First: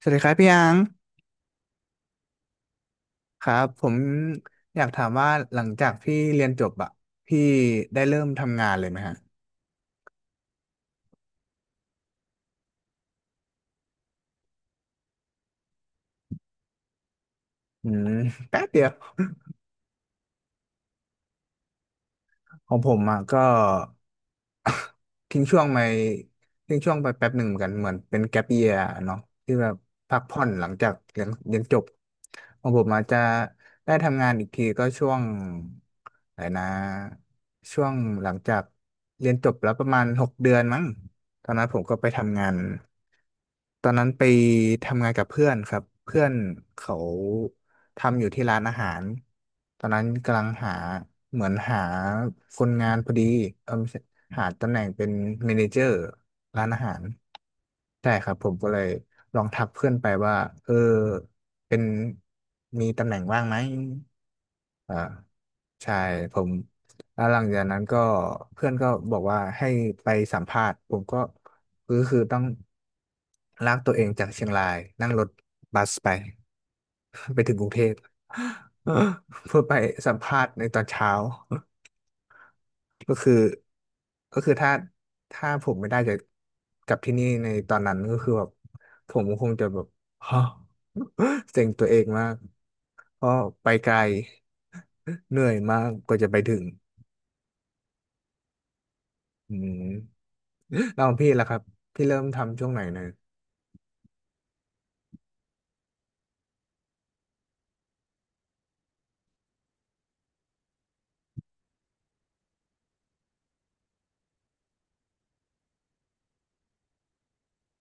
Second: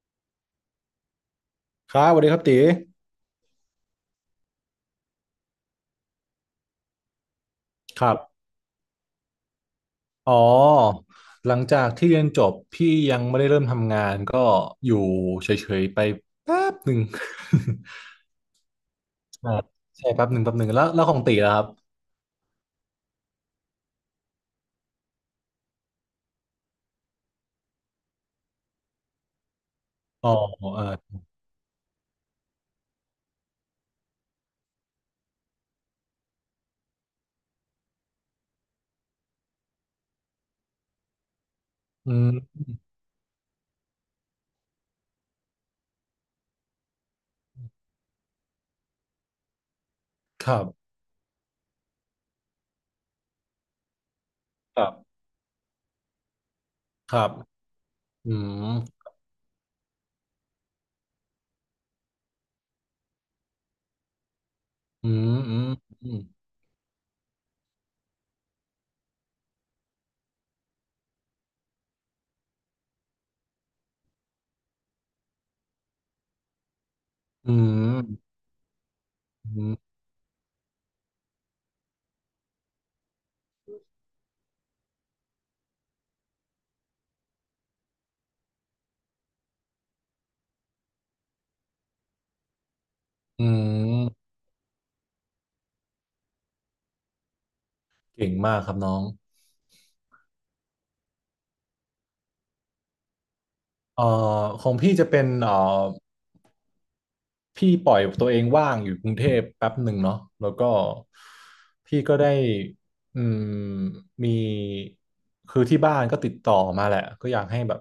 สวัสดีครับพี่อังครับสวัสดีครับตีครับผมอยากถามว่าหลังจากพี่เรียนจบอะพี่ได้ครัเริ่มบทำงานเลยไหมฮะอ๋อหลังจากที่เรียนจบพี่ยังไม่ได้เริ่มทำงานก็อยู่เฉยๆไปแป๊บหนึ่ง อืมแป๊บเดียว ใช่ ใช่แป๊บหนึ่งแป๊บหนึ่งแล้วของตีล่ะครับของผมอะก็ ทิ้งช่วงไปทิ้งช่วงไปแป๊บหนึ่งเหมือนกันเหมือนเป็นแก๊ปเยียเนาะที่แบบพักอ๋อผ่อนหลังเอจากอเรียนจบของผมอาจจะได้ทำงานอีกทีก็ช่วงอะไรนะช่วงหลังจากเรียนจบแล้วประมาณ6 เดือนมั้งตอนนั้นผมก็ไปอืทำงานมตอนนั้นไปทำงานกับเพื่อนครับเพื่อนเขา ทำอยู่ที่ร้านอาหารตอนนั้นกำลัคงรัหาบเหมือนหาคนงานพอดีเออไม่ใช่หาตำแหคน่งรัเป็นบเมเนเจอร์ร้านอาหารครับใช่คอืรับผมก็มเลยลองทักเพื่อนไปว่าเออเป็นมีตำแหน่งว่างไหม อ่าอืมอืมใช่ผมแล้วหลังจากนั้นก็เพื่อนก็บอกว่าให้ไปสัมภาษณ์ผมก็คือต้องลากตัวเองจากเชียงรายนั่งรถบัสไป ไปอืถึงกรุงเทพ ม เพื่ออืไปมสัมภาษณ์ในตอนเช้า ก็คือก็คือถ้าผมไม่ได้จะกลับที่นี่ในตอนนั้นก็คือแบบผมคงจะแบบ ฮะเซ็งตัวเองมาก ก็อืมไปไกอืล ม เหนื่อยมากกว่าจะไปถึงเก่งมากครับน้องอืมแล้วของพี่ล่ะครับพี่เริ่มทำช่วงไหนนะเอ่อของพี่จะเป็นพี่ปล่อยตัวเองว่างอยู่กรุงเทพแป๊บหนึ่งเนาะแล้วก็พี่ก็ได้อืมมีคือที่บ้านก็ติดต่อมาแหละก็อยากให้แบบ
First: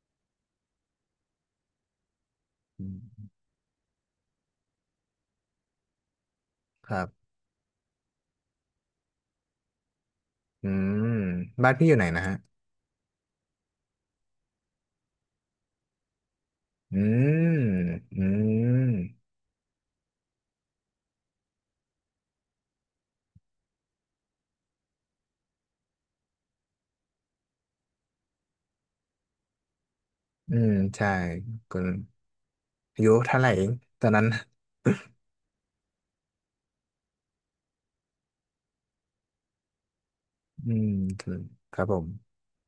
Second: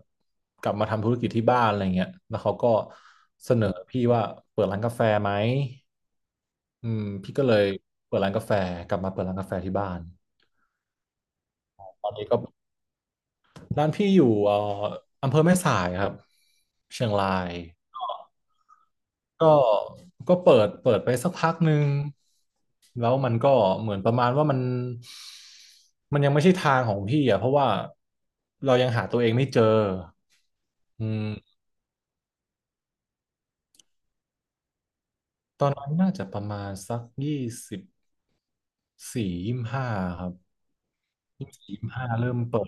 กลับมาทำธุรกิจที่บ้านอะไรเงี้ยแล้วเขาก็อืมเสนอพี่ว่าเปิดร้านกาแฟไหมอืครัมบพี่ก็เลยเปิดร้านกาแฟกลับมาเปิดร้านกาแฟที่บ้านอืมบ้านพี่อยู่ไหตนอนนะนี้ฮะก็ร้านพี่อยู่อำเภอแม่สายครับอืเชียงราย มอืมก็ก็เปิดไปสักพักหนึ่งแล้วมันก็เหมือนประมาณว่ามันยังไม่ใช่ทางของพี่อ่ะเพราะว่าเรายังหาตัวเองไม่เจออืมอืใช่มก็อายุเท่าไหร่เองตอนนั้นตอนนั้นน่าจะประมาณสัก24 25ครับอืมยี่สบสี่คยี่รับสิบผมห้าเริ่มเปิด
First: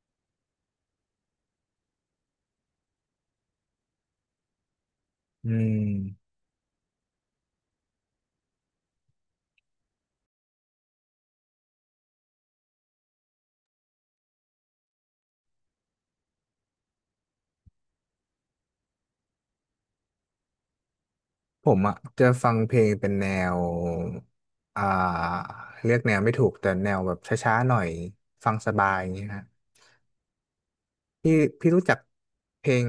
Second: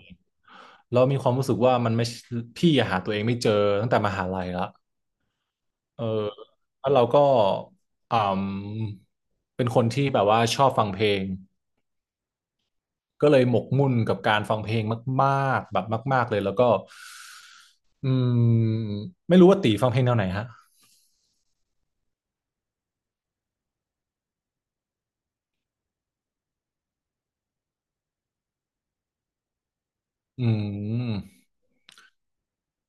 แล้วมีความรู้สึกว่ามันไม่ใช่พี่อะหาตัวเองไม่เจอตั้งแต่มหาลัยละอืมเออแล้วเราก็อืมเป็นคนที่แบบว่าชอบฟังเพลง ก็เลยหมกมุ่นกับการฟังเพลงมากๆแบบมากๆเลยแล้วก็อืมไม่รู้ว่าตีฟังเพลงแนวไหนฮะผมอ่ะจะฟังเพลงเป็นแนวอ่าเรียกแนวไม่ถูกแต่แนวแบบช้าๆหน่อยฟังสบายอย่างเงี้ยฮะ อืพี่มพี่รู้จักเพลง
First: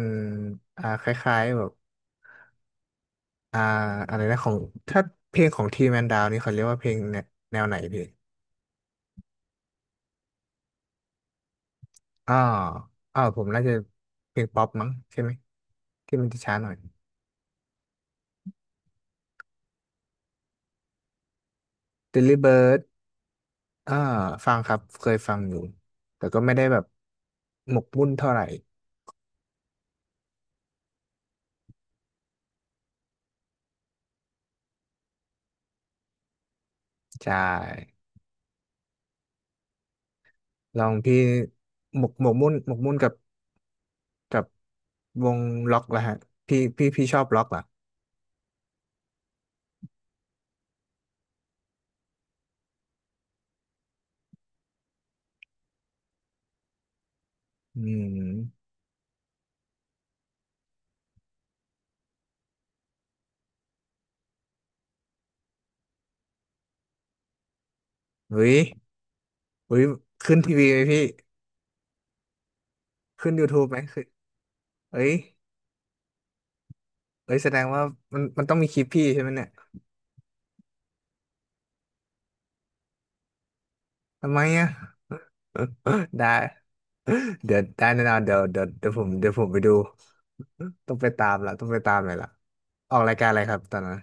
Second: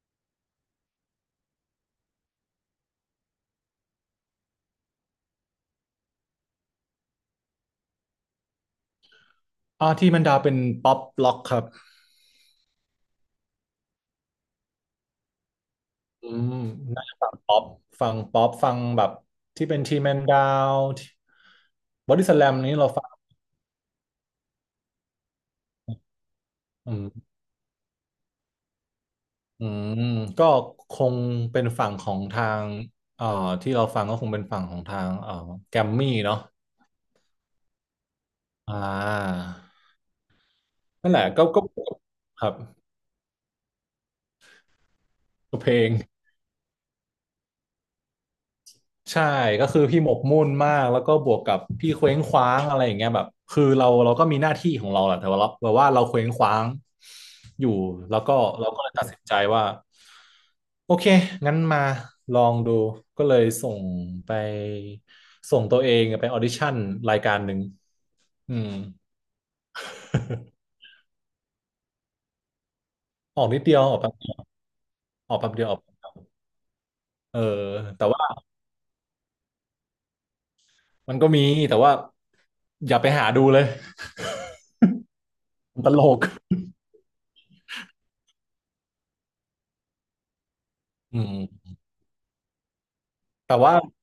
คล้ายๆแบบอ่าอะไรนะของถ้าเพลงของทีแมนดาวนี่เขาเรียกว่าเพลงแนวแนวไหนพี่ที่มันดาวเป็นป๊อปล็อกครับอ่อผมน่าจะเพลงป๊อปมั้งใช่ไหมที่มัอืนจะช้ามหน่อย น่าจะฟังป๊อปฟังป๊อปฟังแบบที่เป็นทีแมนดาวบอดี้ส Delly แลมนี้ Bird เราฟังอ่าฟังครับเคยฟังอยู่แต่ก็ไม่ได้แบบอืมหมกมุ่นเท่าไหร่อืมก็คงเป็นฝั่งของทางเอ่อที่เราฟังก็คงเป็นฝั่งของทางแกมมี่เนาะใช่อ่าลองนั่นพี่แหละก็ก็หมกครัมุ่นบหมกมุ่นกับวงเพลล็อกง ละฮะพี่ชอบล็อกเหรอใช่ก็คือพี่หมกมุ่นมากแล้วก็บวกกับพี่เคว้งคว้างอะไรอย่างเงี้ยแบบคือเราก็มีหน้าที่ของเราแหละแต่ว่าเราแบบว่าเราเคว้งคว้างอยู่อืแล้วก็มเราก็เลยตัดสินใจว่าโอเคงั้นมาลองดูก็เลยส่งไปส่งตัวเองไปออดิชั่นรายการหนึ่งเฮ้อืย มอุ้ยขึ้นทีวีไหมพี่ขึ้น ออกนิด YouTube เดีไหมยวออกขึ้นแป๊บเดียวเอ้ยออกแป๊บเดียวออกเอ้เอยอแสดงว่าแต่มันว่ามันต้องมีคลิปพี่ใช่ไหมเนี่ยมันก็มีแต่ว่าอย่าไปหาดูเลย ทำไมอ่ะ มันตล กได้ เดี๋ยวได้แน่นอนเดี๋ยวผมไปดูอืมต้องไปตามเลอยละออกรายการอะไรคแต่รับตว่า อนนั้น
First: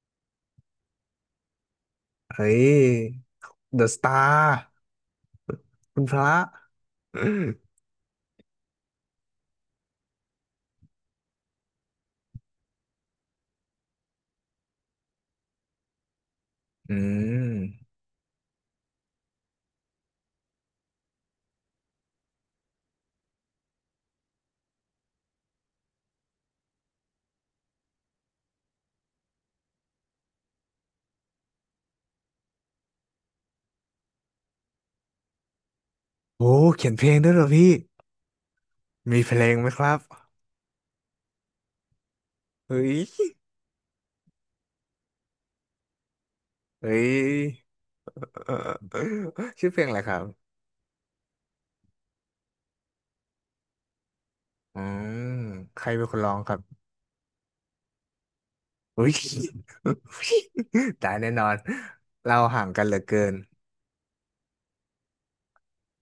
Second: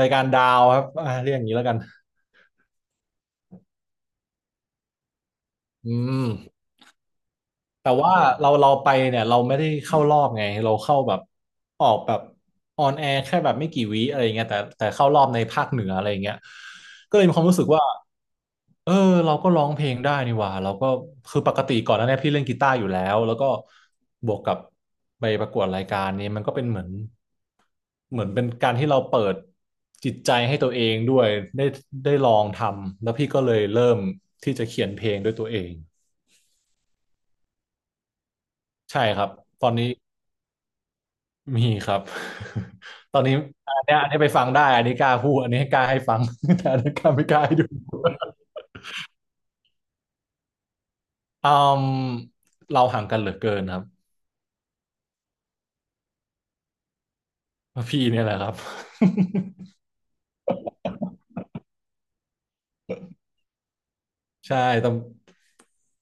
รายการดาวครับเรียกอย่างนี้แล้วกันเฮ้ย The Star อืคุณพมระ แต่ว่าเราไปเนี่ยเราไม่ได้เข้ารอบไงเราเข้าแบบออกแบบออนแอร์แค่แบบไม่กี่วิอะไรเงี้ยแต่เข้ารอบในภาคเหนืออะไรเงี้ย อืก็เลยมีความรู้มสึกว่าเออเราก็ร้องเพลงได้นี่หว่าเราก็คือปกติก่อนหน้าเนี้พี่เล่นกีตาร์อยู่แล้วแล้วก็บวกกับไปประกวดรายการนี้มันก็เป็นเหมือนเหมือนเป็นการที่เราเปิดจิตใจให้ตัวเองด้วยได้ได้ลองทำแล้วพี่ก็เลยเริ่มที่จะเขียนเพลงด้วยตัวเอง โอ้เขียนเพลงด้วยเหรอพี่ใช่คมีรับเพลงตไหอมนคนี้รับมีครับ เฮ้ย ตอนนี้อันเนี้ยอันนี้ไปฟังได้อันนี้กล้าพูดอันนี้ให้กล้าให้ฟัง แต่อันเฮ้นี้กย ล้าไม่กล้าให้ดู เออชื่อเพลงอะไรครับ อืมเราห่างกันเหลือเกินครับอืมใครเป็นคนร้องครับ พี่เนี่ยแหละครับ อุ้ย ตายแน่นอนเราห่างกันเหลือเกิน ใช่แต่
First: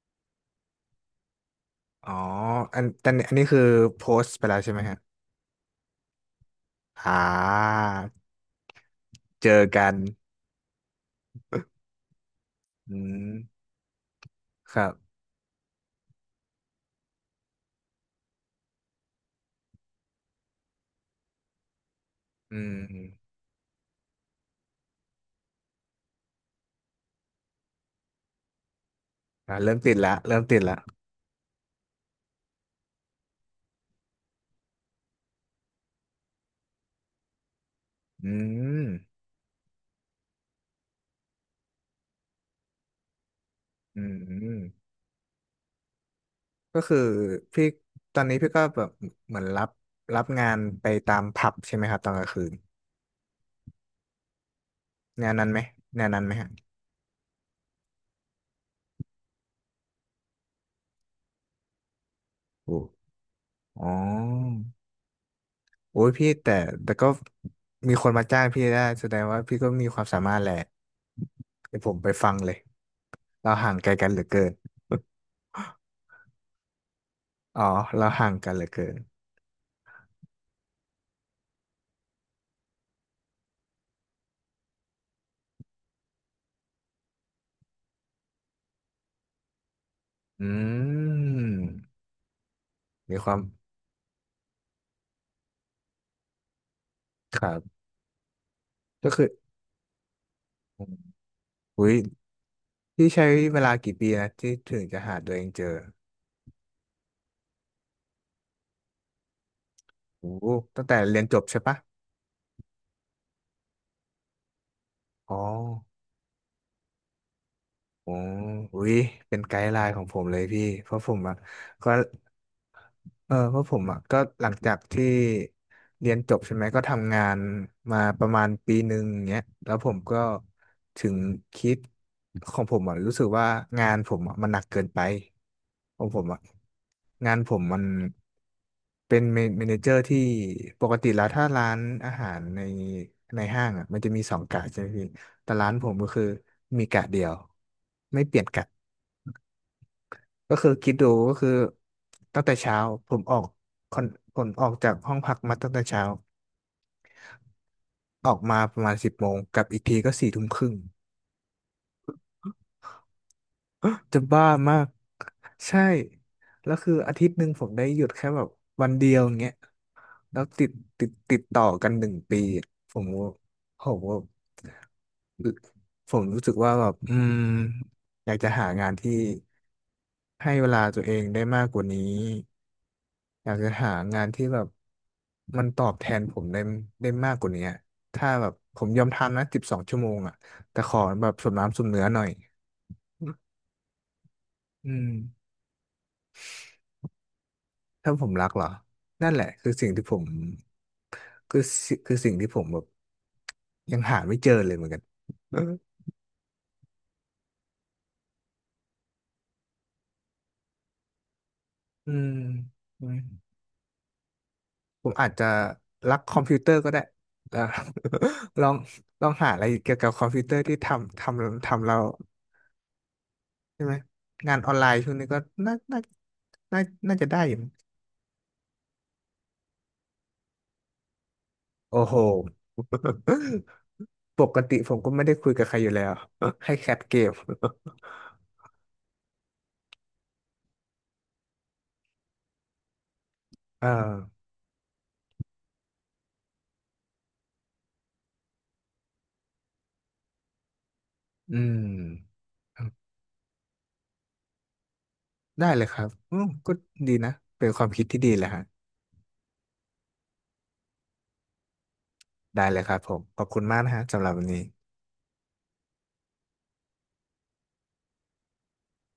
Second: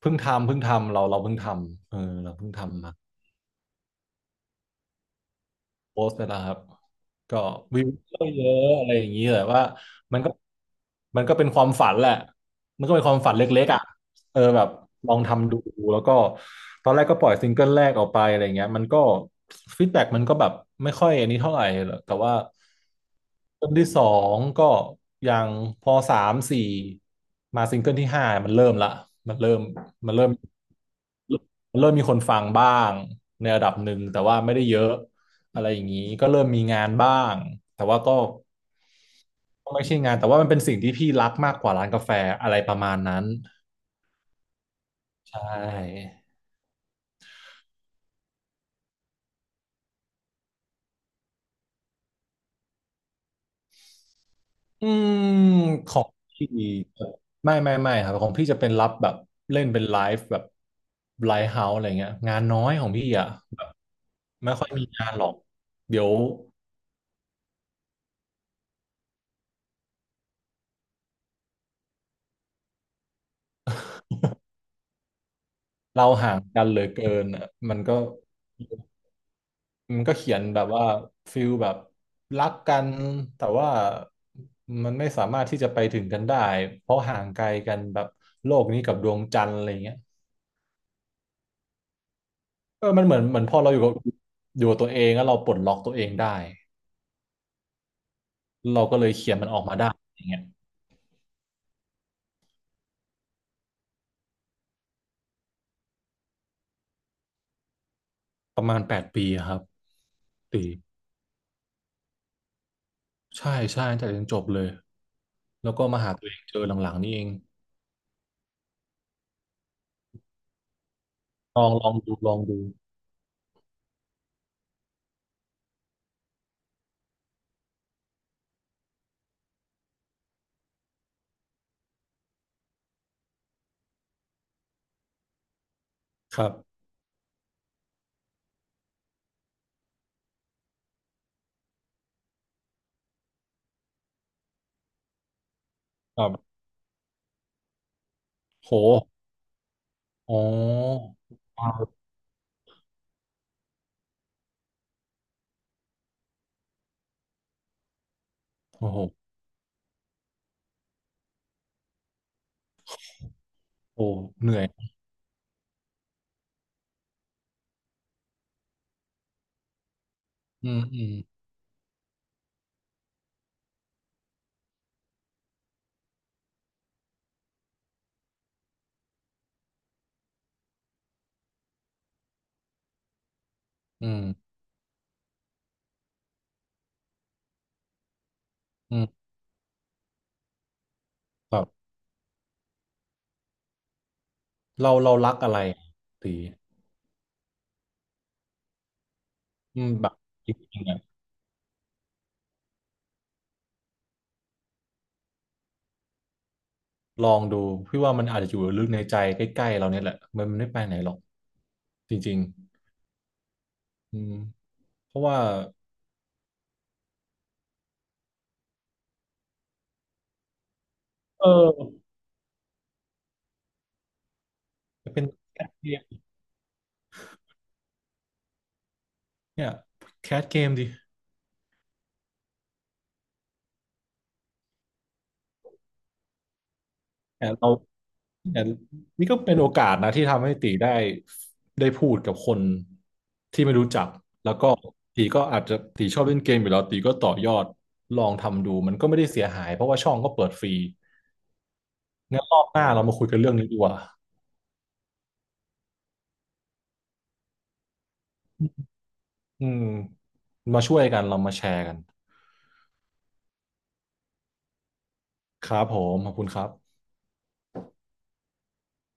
เพิ่งทำเราเพิ่งทำเออ๋ออเราเพิ่งอันทำมา อันอันนี้คือโพสต์ไปแล้วใช่ไหมฮะโพสต์ไปแล้วครับอ่าก็วิวก็เยอะอะไรอย่างนี้แต่เจอว่ากันมันก็มันก็เป็นความฝันแหละมันอืก็เป็นความมฝันเล็กๆอ่ะเออแบบครัลบองทำดูแล้วก็ตอนแรกก็ปล่อยซิงเกิลแรกออกไปอะไรเงี้ยมันก็ฟีดแบ็กมันก็แบบไม่ค่อยอันนี้เท่าไหร่หรอกแต่ว่าอืมซิงเกิลที่สองก็ยังพอสามสี่มาซิงเกิลที่ห้ามันเริ่มละมันเริ่อ่ามมันเริ่มเริ่มติดละเริ่มมีคนฟังบ้างในระดับหนึ่งแต่ว่าไม่ได้เยอะ อะไรอย่างนี้ก็เริ่มมีงานบ้างแต่ว่าก็อืมไม่ใช่งานแต่ว่ามันเป็นสิ่งที่พี่รักมากกว่าร้านกาแฟอะไรประมาณนั้นอืมอืมใช่ก็คือพี่ตอนนี้พี่ก็แบบเหมือนรับงานไปตามผับใช่ไหมครับตอนกลางคืนอืมงานนั้นไหมของางนนั้นไหมพี่ฮะไม่ไม่ไม่ครับของพี่จะเป็นรับแบบเล่นเป็นไลฟ์แบบไลฟ์เฮาส์อะไรเงี้ยงานน้อยโอ้ของพี่อ่ะแบบอ๋อ ไม่ค่อยมีงานหรอกโอ้เดี๋ยยวพี่แต่ก็มีคนมาจ้างพี่ได้แสดงว่าพี่ก็มีความสามารถแหละเดี๋ยวผมไปฟังเลยเราห่างไกลกันเหลือเกินเราห่างกันเหลือเกินอะอ๋อมันก็ เราห่างกันเหลือเกินมันก็เขียนแบบว่าฟิลแบบรักกันแต่ว่ามันไม่สามารถที่จะไปถึงกันได้เพราะห่างไกลกันแบบโลกนี้กับดวงจันทร์อะไรเงี้ยอืมเออมันเหมีมือนควาเหมมือนพอเราอยู่กับอยู่กับตัวเองแล้วเราปลดล็อกตัวเองได้ครับเราก็เลก็ยคือเขียนมันออกมาได้อย่างเงี้ยอุ้ยพี่ใช้เวลากี่ปีนะที่ถึงจะหาตัวเองเจอประมาณ8 ปีอะครับโอ้โหปีตั้งแต่เรียนจบใช่ปะใช่ใช่ตั้งแต่เรียนจบเลยอ๋อแล้วก็มาหาตัวเองเจอหลังๆนี่เองโอ้อุ้ยเป็นไกด์ไลน์ของผมเลยพี่เพราะผมอะลองลก็ องดูลองดูเออเพราะผมอ่ะก็หลังจากที่เรียนจบใช่ไหมก็ทำงานมาประมาณ1 ปีเงี้ยแล้วผมก็ถึงคิดของผมอ่ะรู้สึกว่างานผมอ่ะมันหนักเกินไปของผมคอ่ะรับงานผมมันเป็นเมนเจอร์ที่ปกติแล้วถ้าร้านอาหารในห้างอ่ะมันจะมี2 กะใช่ไหมพี่แต่ร้านผมก็คคือรับมีกะเดียวไม่เปลี่ยนกะ โหอ๋อก็คือคิดดูก็คือตั้งแต่เช้าผมออกคอนผมออกจากห้องพักมาตั้งแต่เช้าออกมาประโอ้มาณโห10 โมงกลับอีกทีก็4 ทุ่มครึ่ง โอ้ จะบ้าเหนื่อย มากใช่แล้วคืออาทิตย์หนึ่งผมได้หยุดแค่แบบวันเดียวอย่างเงี้ยแล้วอืมอืมติดต่อกัน1 ปีอะผมผมรู้สึกว่าแบบอยากจะหางานที่ให้เวลาตัวเองได้มากกว่านี้ อยากจะหาอืมงานที่แบบมันตอบแทนผมได้มากกว่านี้อะถ้าแบบผมอืยอมมทำนะ12 ชั่วโมงอ่ะแต่ขอแบบสมแบบน้ำสมเนื้อหน่อยอืเรามเรารักอะไรตีถ้าผมรักเหรอ นั่นแหละคืออืสิ่มงที่แบบผมจริงๆอะคือสิ่งที่ผมแบบยังหาไม่เจอเลยเหมือนกันลองดูพี่ว่ามันอาจจะอยู่ลึกในใจใกล้ๆเราเนี่ยแหละมันไม่ไปไหนหรอกอืจมริงอืมๆอืมผเพมราะอาจว่าจะรักคอมพิวเตอร์ก็ได้แล้ว ลองลองหาอะไรเกี่ยวกับคอมพิวเตอร์ที่ทำทเอำทำเรา อใช่ไหมงานออนไลน์ช่วงเป็นนี้ก็แคสน่าเกน่ามน่าน่าจะได้อยู่มั้งเนี่ยแคสเกมดิโอ้โหปกติผมก็ไม่ได้คุยกับใครอยู่แล้ว ให้แคปเกม แต่เรา เนี่ยนี่ก็เป็นโอกาสนะที่ทำให้ตีได้ได้พูดกับคน ที่ไม่เอรู้อจักแล้วก็ตีก็อาจจะตีชอบเล่นเกมอยู่แล้วตีก็ต่อยอดลองทำดูมันก็ไม่ได้เสียหายเพราะว่าช่องก็เปิดฟรีอืมงั้นรอบหน้าเรามาคุยกันเรื่องนี้ดีกว่าได้เลยครับอืมก็ดีนะเป็นความคิดที่ดีเลยฮะอืมมาช่วยกันเรามาแชร์กันได้เลยครับผมขอบคุณมากนะฮะสำหรับวันนี้ครับผมขอบคุณครับ